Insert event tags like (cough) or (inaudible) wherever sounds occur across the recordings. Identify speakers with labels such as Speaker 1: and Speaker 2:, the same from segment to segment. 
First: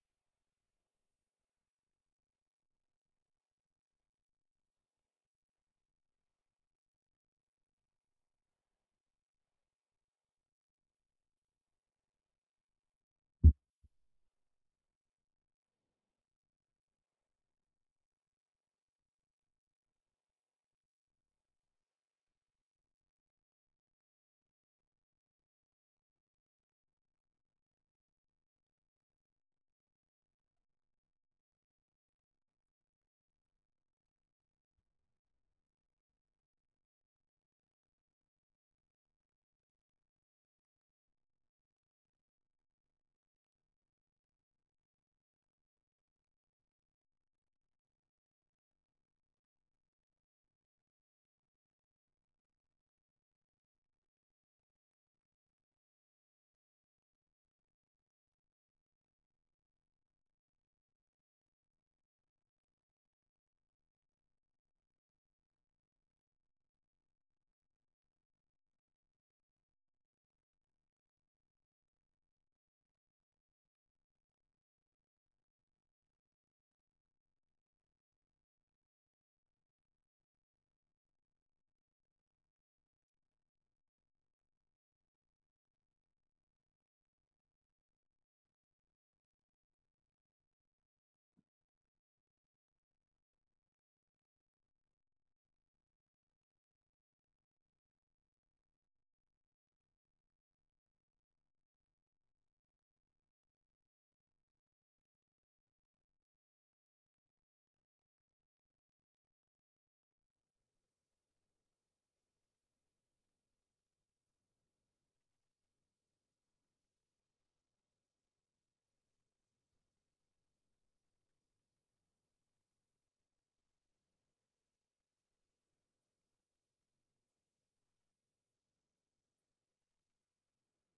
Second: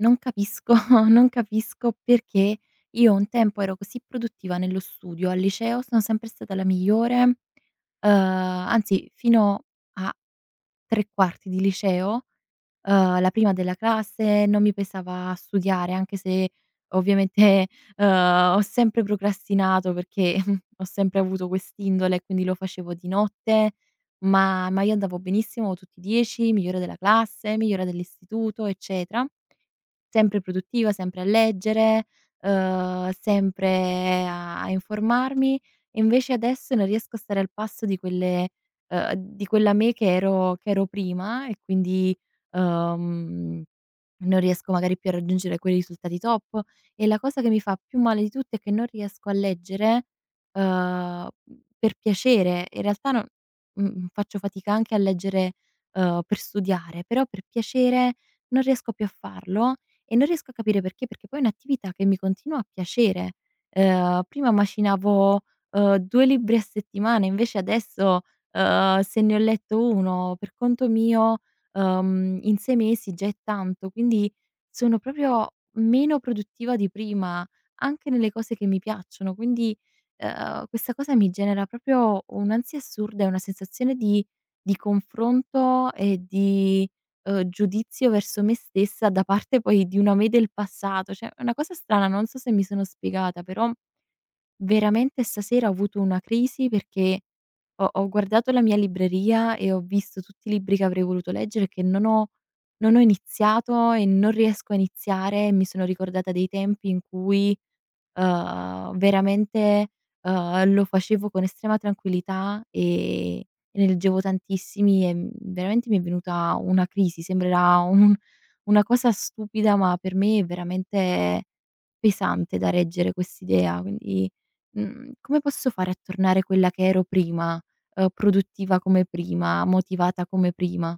Speaker 1: Non capisco, (laughs) non capisco perché io un tempo ero così produttiva nello studio. Al liceo sono sempre stata la migliore, anzi fino a 3 quarti di liceo, la prima della classe, non mi pesava studiare, anche se ovviamente, (laughs) ho sempre procrastinato perché (laughs) ho sempre avuto quest'indole e quindi lo facevo di notte, ma io andavo benissimo tutti i 10, migliore della classe, migliore dell'istituto, eccetera. Sempre produttiva, sempre a leggere, sempre a informarmi. E invece adesso non riesco a stare al passo di quelle, di quella me che ero prima e quindi, uhm non riesco magari più a raggiungere quei risultati top. E la cosa che mi fa più male di tutte è che non riesco a leggere, uhm, per piacere. In realtà non faccio fatica anche a leggere, per studiare, però per piacere non riesco più a farlo e non riesco a capire perché, perché poi è un'attività che mi continua a piacere. Prima macinavo, 2 libri a settimana, invece adesso, se ne ho letto 1 per conto mio, in 6 mesi già è tanto, quindi sono proprio meno produttiva di prima, anche nelle cose che mi piacciono. Quindi, questa cosa mi genera proprio un'ansia assurda e una sensazione di confronto e di, giudizio verso me stessa da parte poi di una me del passato. Cioè, è una cosa strana, non so se mi sono spiegata, però veramente stasera ho avuto una crisi perché ho guardato la mia libreria e ho visto tutti i libri che avrei voluto leggere, che non ho iniziato e non riesco a iniziare. Mi sono ricordata dei tempi in cui veramente, lo facevo con estrema tranquillità, e ne leggevo tantissimi e, veramente mi è venuta una crisi. Sembrerà un una cosa stupida, ma per me è veramente pesante da reggere quest'idea. Quindi, come posso fare a tornare quella che ero prima, produttiva come prima, motivata come prima?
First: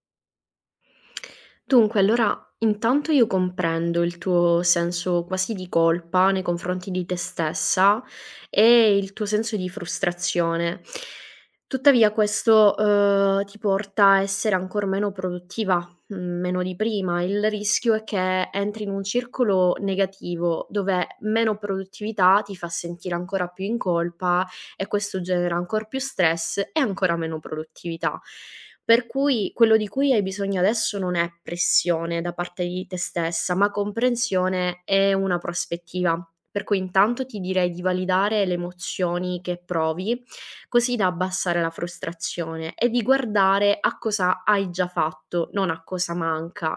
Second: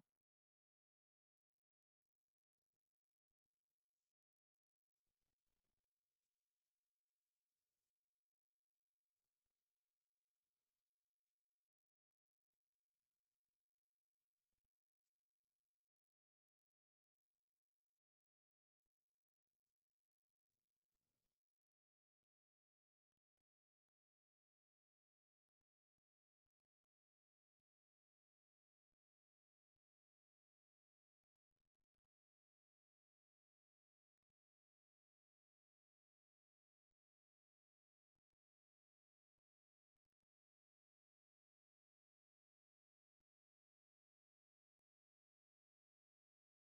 Speaker 2: Dunque, allora, intanto io comprendo il tuo senso quasi di colpa nei confronti di te stessa e il tuo senso di frustrazione. Tuttavia, questo, ti porta a essere ancor meno produttiva, mhmm, meno di prima. Il rischio è che entri in un circolo negativo, dove meno produttività ti fa sentire ancora più in colpa e questo genera ancor più stress e ancora meno produttività. Per cui quello di cui hai bisogno adesso non è pressione da parte di te stessa, ma comprensione e una prospettiva. Per cui intanto ti direi di validare le emozioni che provi, così da abbassare la frustrazione e di guardare a cosa hai già fatto, non a cosa manca.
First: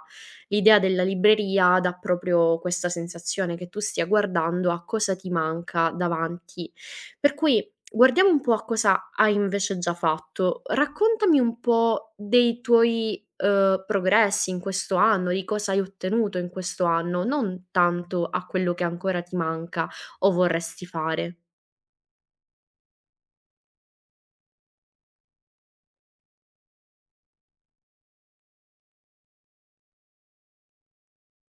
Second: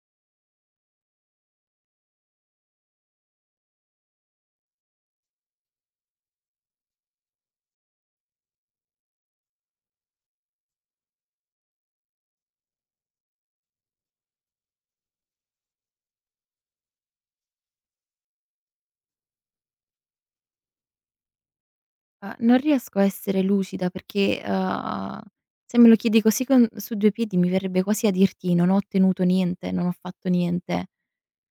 Speaker 2: L'idea della libreria dà proprio questa sensazione che tu stia guardando a cosa ti manca davanti. Per cui guardiamo un po' a cosa hai invece già fatto. Raccontami un po' dei tuoi, progressi in questo anno, di cosa hai ottenuto in questo anno, non tanto a quello che ancora ti manca o vorresti fare.
Speaker 1: Non riesco a essere lucida perché, se me lo chiedi così con su 2 piedi mi verrebbe quasi a dirti: "Non ho ottenuto niente, non ho fatto niente".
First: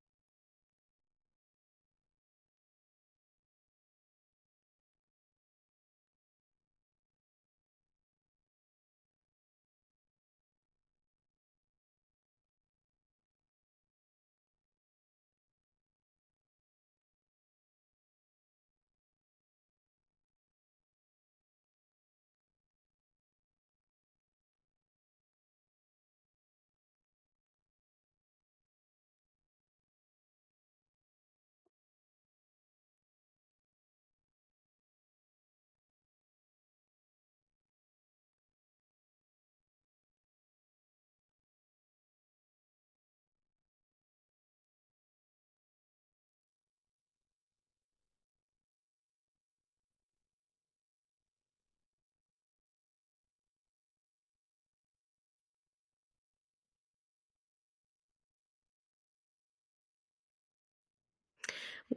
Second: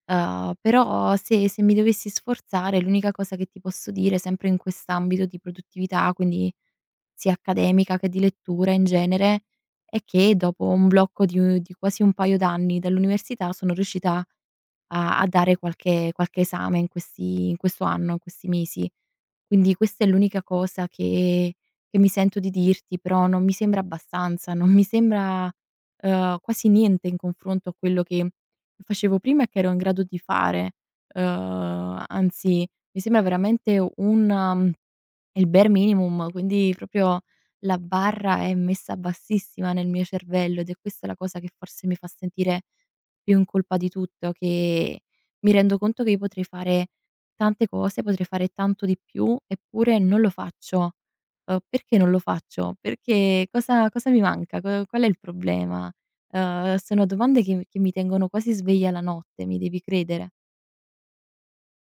Speaker 1: Però se mi dovessi sforzare, l'unica cosa che ti posso dire, sempre in quest'ambito di produttività, quindi sia accademica che di lettura in genere, è che dopo un blocco di quasi un paio d'anni dall'università sono riuscita a dare qualche esame in questi in questo anno, in questi mesi. Quindi questa è l'unica cosa che mi sento di dirti, però non mi sembra abbastanza, non mi sembra, quasi niente in confronto a quello che facevo prima e che ero in grado di fare. Anzi mi sembra veramente un è il bare minimum, quindi proprio la barra è messa bassissima nel mio cervello, ed è questa la cosa che forse mi fa sentire più in colpa di tutto, che mi rendo conto che io potrei fare tante cose, potrei fare tanto di più, eppure non lo faccio. Perché non lo faccio? Perché cosa mi manca? Co Qual è il problema? Sono domande che mi tengono quasi sveglia la notte, mi devi credere.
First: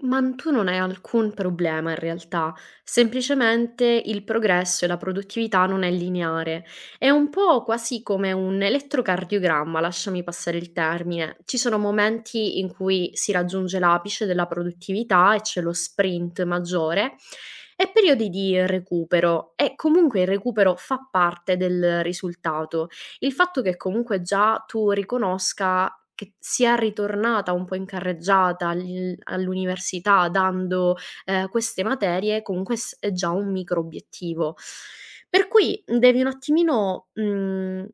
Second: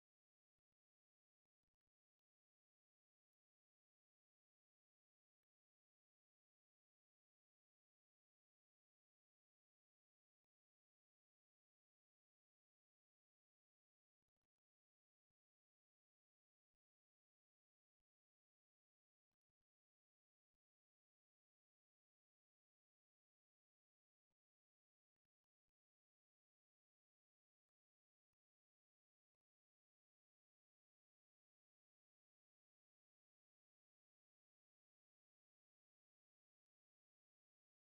Speaker 2: Ma n tu non hai alcun problema in realtà, semplicemente il progresso e la produttività non è lineare. È un po' quasi come un elettrocardiogramma, lasciami passare il termine. Ci sono momenti in cui si raggiunge l'apice della produttività e c'è lo sprint maggiore e periodi di recupero e comunque il recupero fa parte del risultato. Il fatto che comunque già tu riconosca che sia ritornata un po' in carreggiata al all'università dando, queste materie comunque s è già un micro obiettivo. Per cui devi un attimino, mhmm,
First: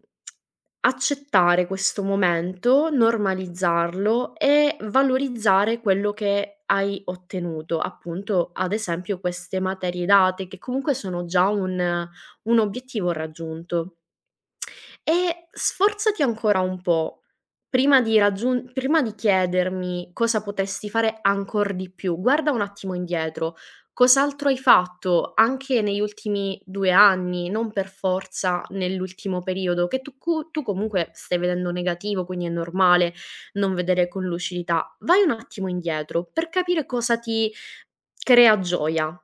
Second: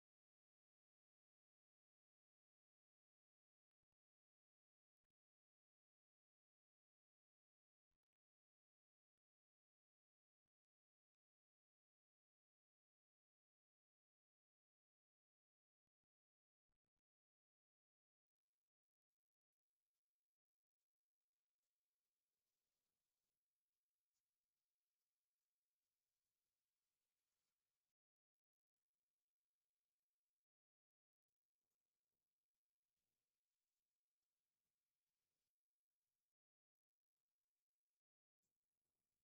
Speaker 2: accettare questo momento, normalizzarlo e valorizzare quello che hai ottenuto, appunto, ad esempio queste materie date che comunque sono già un obiettivo raggiunto. E sforzati ancora un po' prima di chiedermi cosa potresti fare ancor di più, guarda un attimo indietro. Cos'altro hai fatto anche negli ultimi 2 anni, non per forza nell'ultimo periodo, che tu comunque stai vedendo negativo, quindi è normale non vedere con lucidità. Vai un attimo indietro per capire cosa ti crea gioia.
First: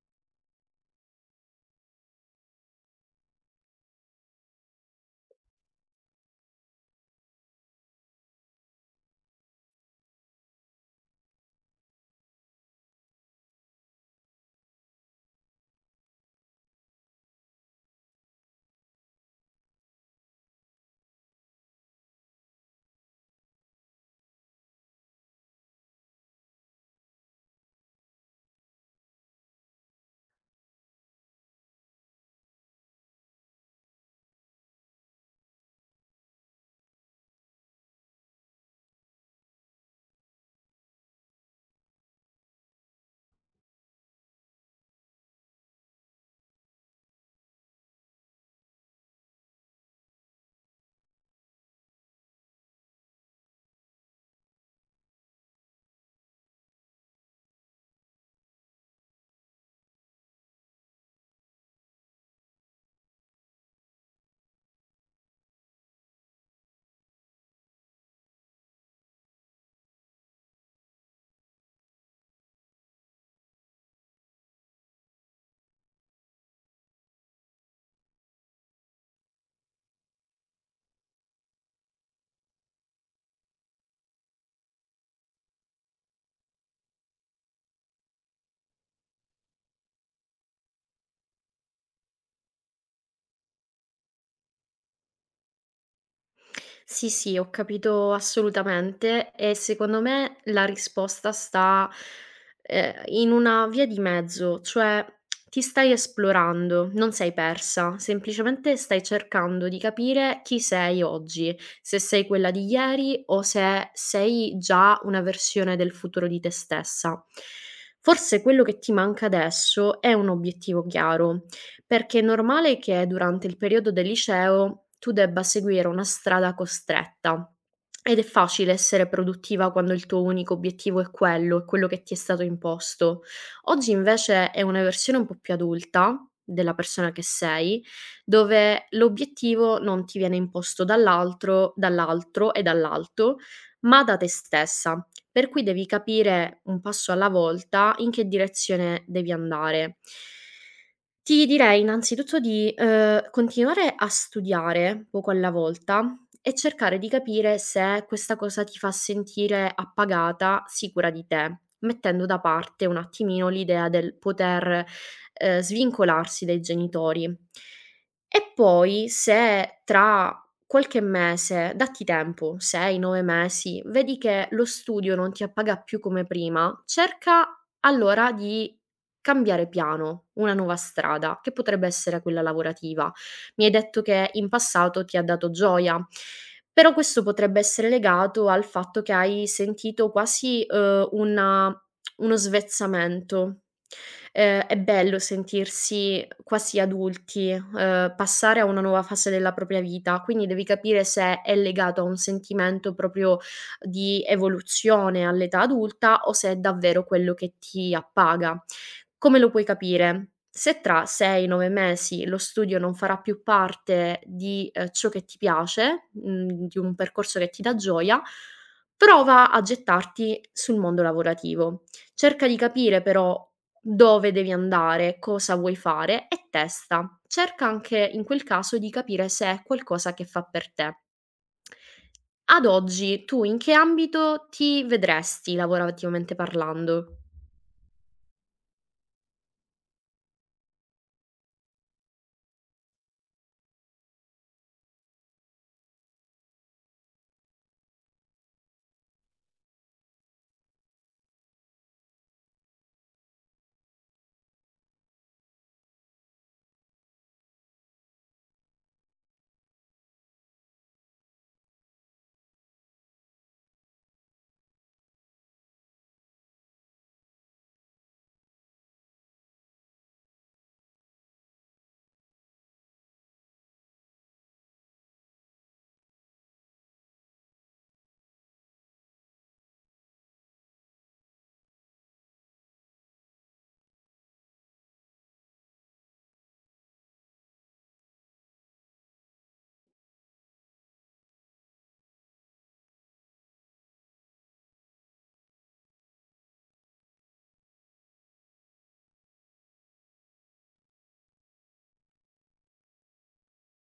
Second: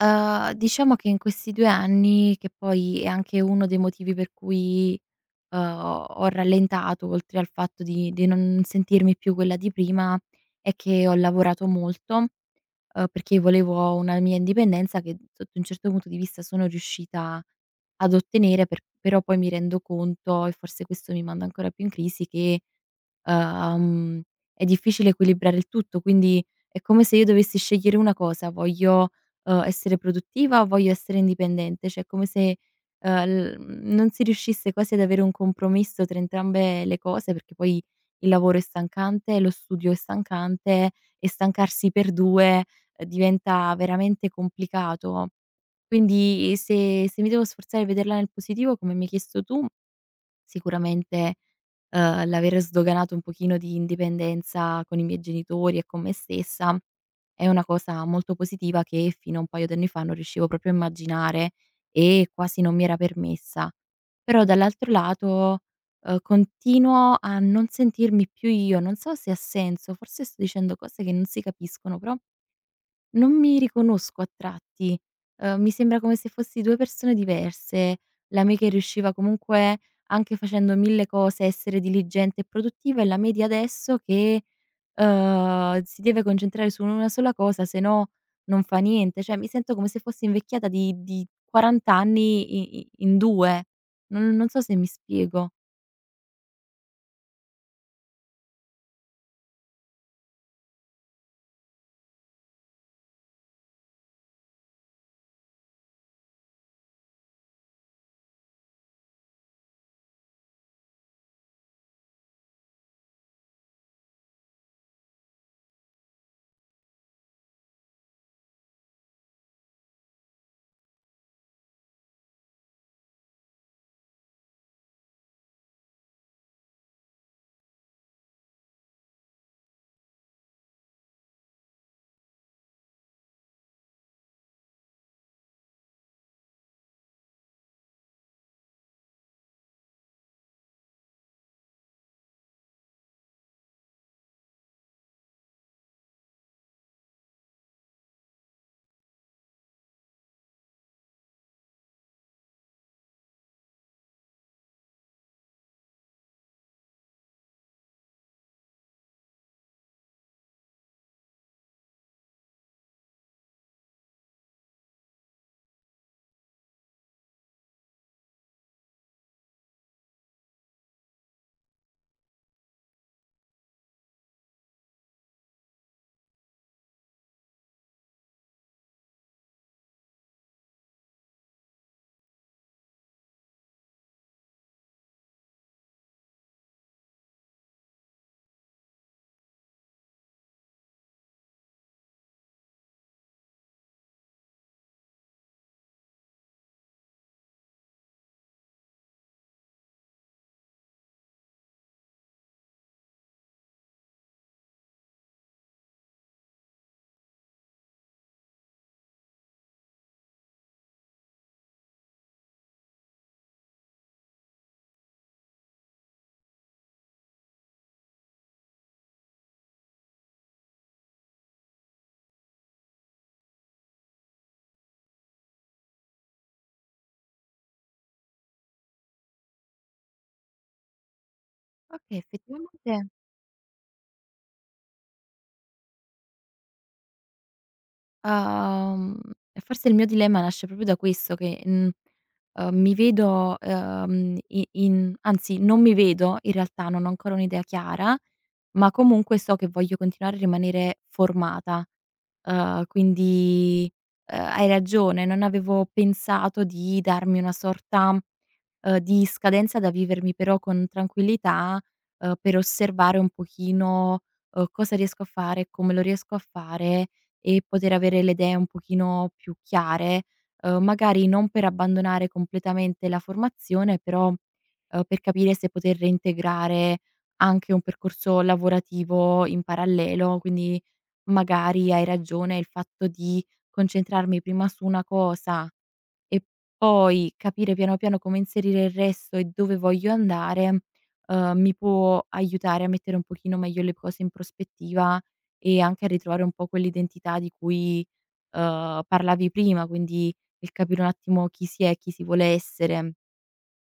Speaker 1: Diciamo che in questi 2 anni, che poi è anche uno dei motivi per cui, ho rallentato, oltre al fatto di non sentirmi più quella di prima, è che ho lavorato molto, perché volevo una mia indipendenza che sotto un certo punto di vista sono riuscita ad ottenere, però poi mi rendo conto, e forse questo mi manda ancora più in crisi, che, uhm, è difficile equilibrare il tutto. Quindi è come se io dovessi scegliere una cosa: voglio, essere produttiva o voglio essere indipendente? Cioè è come se, non si riuscisse quasi ad avere un compromesso tra entrambe le cose, perché poi il lavoro è stancante, lo studio è stancante e stancarsi per 2 diventa veramente complicato. Quindi se mi devo sforzare di vederla nel positivo, come mi hai chiesto tu, sicuramente, l'aver sdoganato un pochino di indipendenza con i miei genitori e con me stessa è una cosa molto positiva che fino a un paio d'anni fa non riuscivo proprio a immaginare e quasi non mi era permessa. Però dall'altro lato, continuo a non sentirmi più io, non so se ha senso, forse sto dicendo cose che non si capiscono, però non mi riconosco a tratti, mi sembra come se fossi 2 persone diverse. La me che riusciva comunque, anche facendo 1000 cose, a essere diligente e produttiva, e la me di adesso che, si deve concentrare su una sola cosa, se no non fa niente. Cioè mi sento come se fossi invecchiata di 40 anni i i in 2. Non so se mi spiego.
Speaker 2: Sì, sì, ho capito assolutamente, e secondo me la risposta sta, in una via di mezzo, cioè ti stai esplorando, non sei persa, semplicemente stai cercando di capire chi sei oggi, se sei quella di ieri o se sei già una versione del futuro di te stessa. Forse quello che ti manca adesso è un obiettivo chiaro, perché è normale che durante il periodo del liceo tu debba seguire una strada costretta ed è facile essere produttiva quando il tuo unico obiettivo è quello che ti è stato imposto. Oggi invece è una versione un po' più adulta della persona che sei, dove l'obiettivo non ti viene imposto dall'altro e dall'alto, ma da te stessa. Per cui devi capire un passo alla volta in che direzione devi andare. Ti direi innanzitutto di, continuare a studiare poco alla volta e cercare di capire se questa cosa ti fa sentire appagata, sicura di te, mettendo da parte un attimino l'idea del poter, svincolarsi dai genitori. E poi se tra qualche mese, datti tempo, 6, 9 mesi, vedi che lo studio non ti appaga più come prima, cerca allora di cambiare piano, una nuova strada, che potrebbe essere quella lavorativa. Mi hai detto che in passato ti ha dato gioia, però questo potrebbe essere legato al fatto che hai sentito quasi, una uno svezzamento. È bello sentirsi quasi adulti, passare a una nuova fase della propria vita, quindi devi capire se è legato a un sentimento proprio di evoluzione all'età adulta o se è davvero quello che ti appaga. Come lo puoi capire? Se tra 6, 9 mesi lo studio non farà più parte di, ciò che ti piace, mhmm, di un percorso che ti dà gioia, prova a gettarti sul mondo lavorativo. Cerca di capire però dove devi andare, cosa vuoi fare e testa. Cerca anche in quel caso di capire se è qualcosa che fa per te.
Speaker 1: Okay,
Speaker 2: Ad
Speaker 1: effettivamente.
Speaker 2: oggi tu in che ambito ti vedresti lavorativamente parlando?
Speaker 1: Ah, e forse il mio dilemma nasce proprio da questo che, mi vedo, i in anzi non mi vedo, in realtà non ho ancora un'idea chiara, ma comunque so che voglio continuare a rimanere formata. Quindi, hai ragione, non avevo pensato di darmi una sorta, di scadenza da vivermi però con tranquillità, per osservare un pochino, cosa riesco a fare, come lo riesco a fare, e poter avere le idee un pochino più chiare, magari non per abbandonare completamente la formazione, però, per capire se poter reintegrare anche un percorso lavorativo in parallelo. Quindi magari hai ragione, il fatto di concentrarmi prima su una cosa e poi capire piano piano come inserire il resto e dove voglio andare, mi può aiutare a mettere un pochino meglio le cose in prospettiva e anche a ritrovare un po' quell'identità di cui, parlavi prima, quindi il capire un attimo chi si è, chi si vuole essere.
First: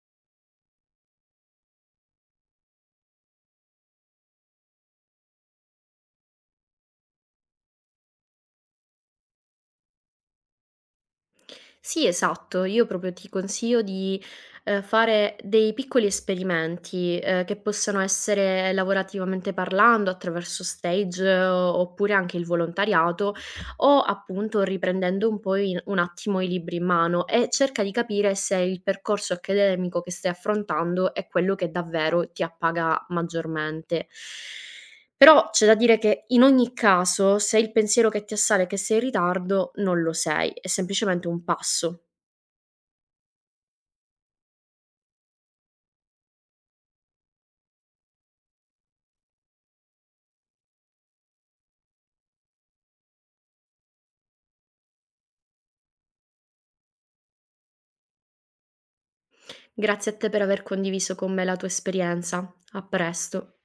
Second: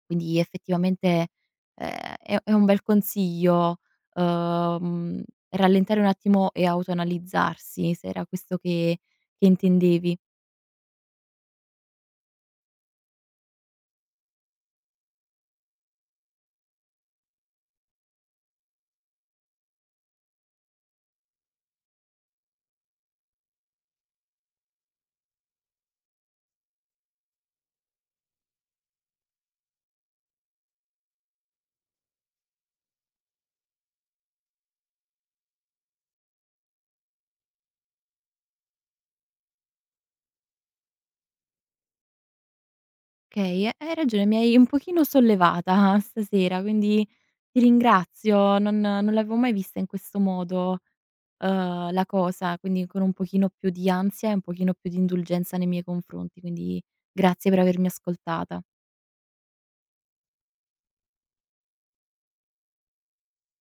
Speaker 1: Quindi effettivamente, ehm, è un bel consiglio, uhm, rallentare un attimo e autoanalizzarsi, se era questo che intendevi.
Speaker 2: Sì, esatto. Io proprio ti consiglio di, fare dei piccoli esperimenti, che possano essere lavorativamente parlando, attraverso stage, oppure anche il volontariato, o appunto riprendendo un po' in un attimo i libri in mano, e cerca di capire se il percorso accademico che stai affrontando è quello che davvero ti appaga maggiormente. Però c'è da dire che in ogni caso, se il pensiero che ti assale è che sei in ritardo, non lo sei, è semplicemente un passo.
Speaker 1: Okay, hai ragione, mi hai un pochino sollevata, stasera, quindi ti ringrazio. Non l'avevo mai vista in questo modo, la cosa, quindi con un pochino più di ansia e un pochino più di indulgenza nei miei confronti, quindi grazie per avermi ascoltata.
Speaker 2: Grazie a te per aver condiviso con me la tua esperienza. A presto.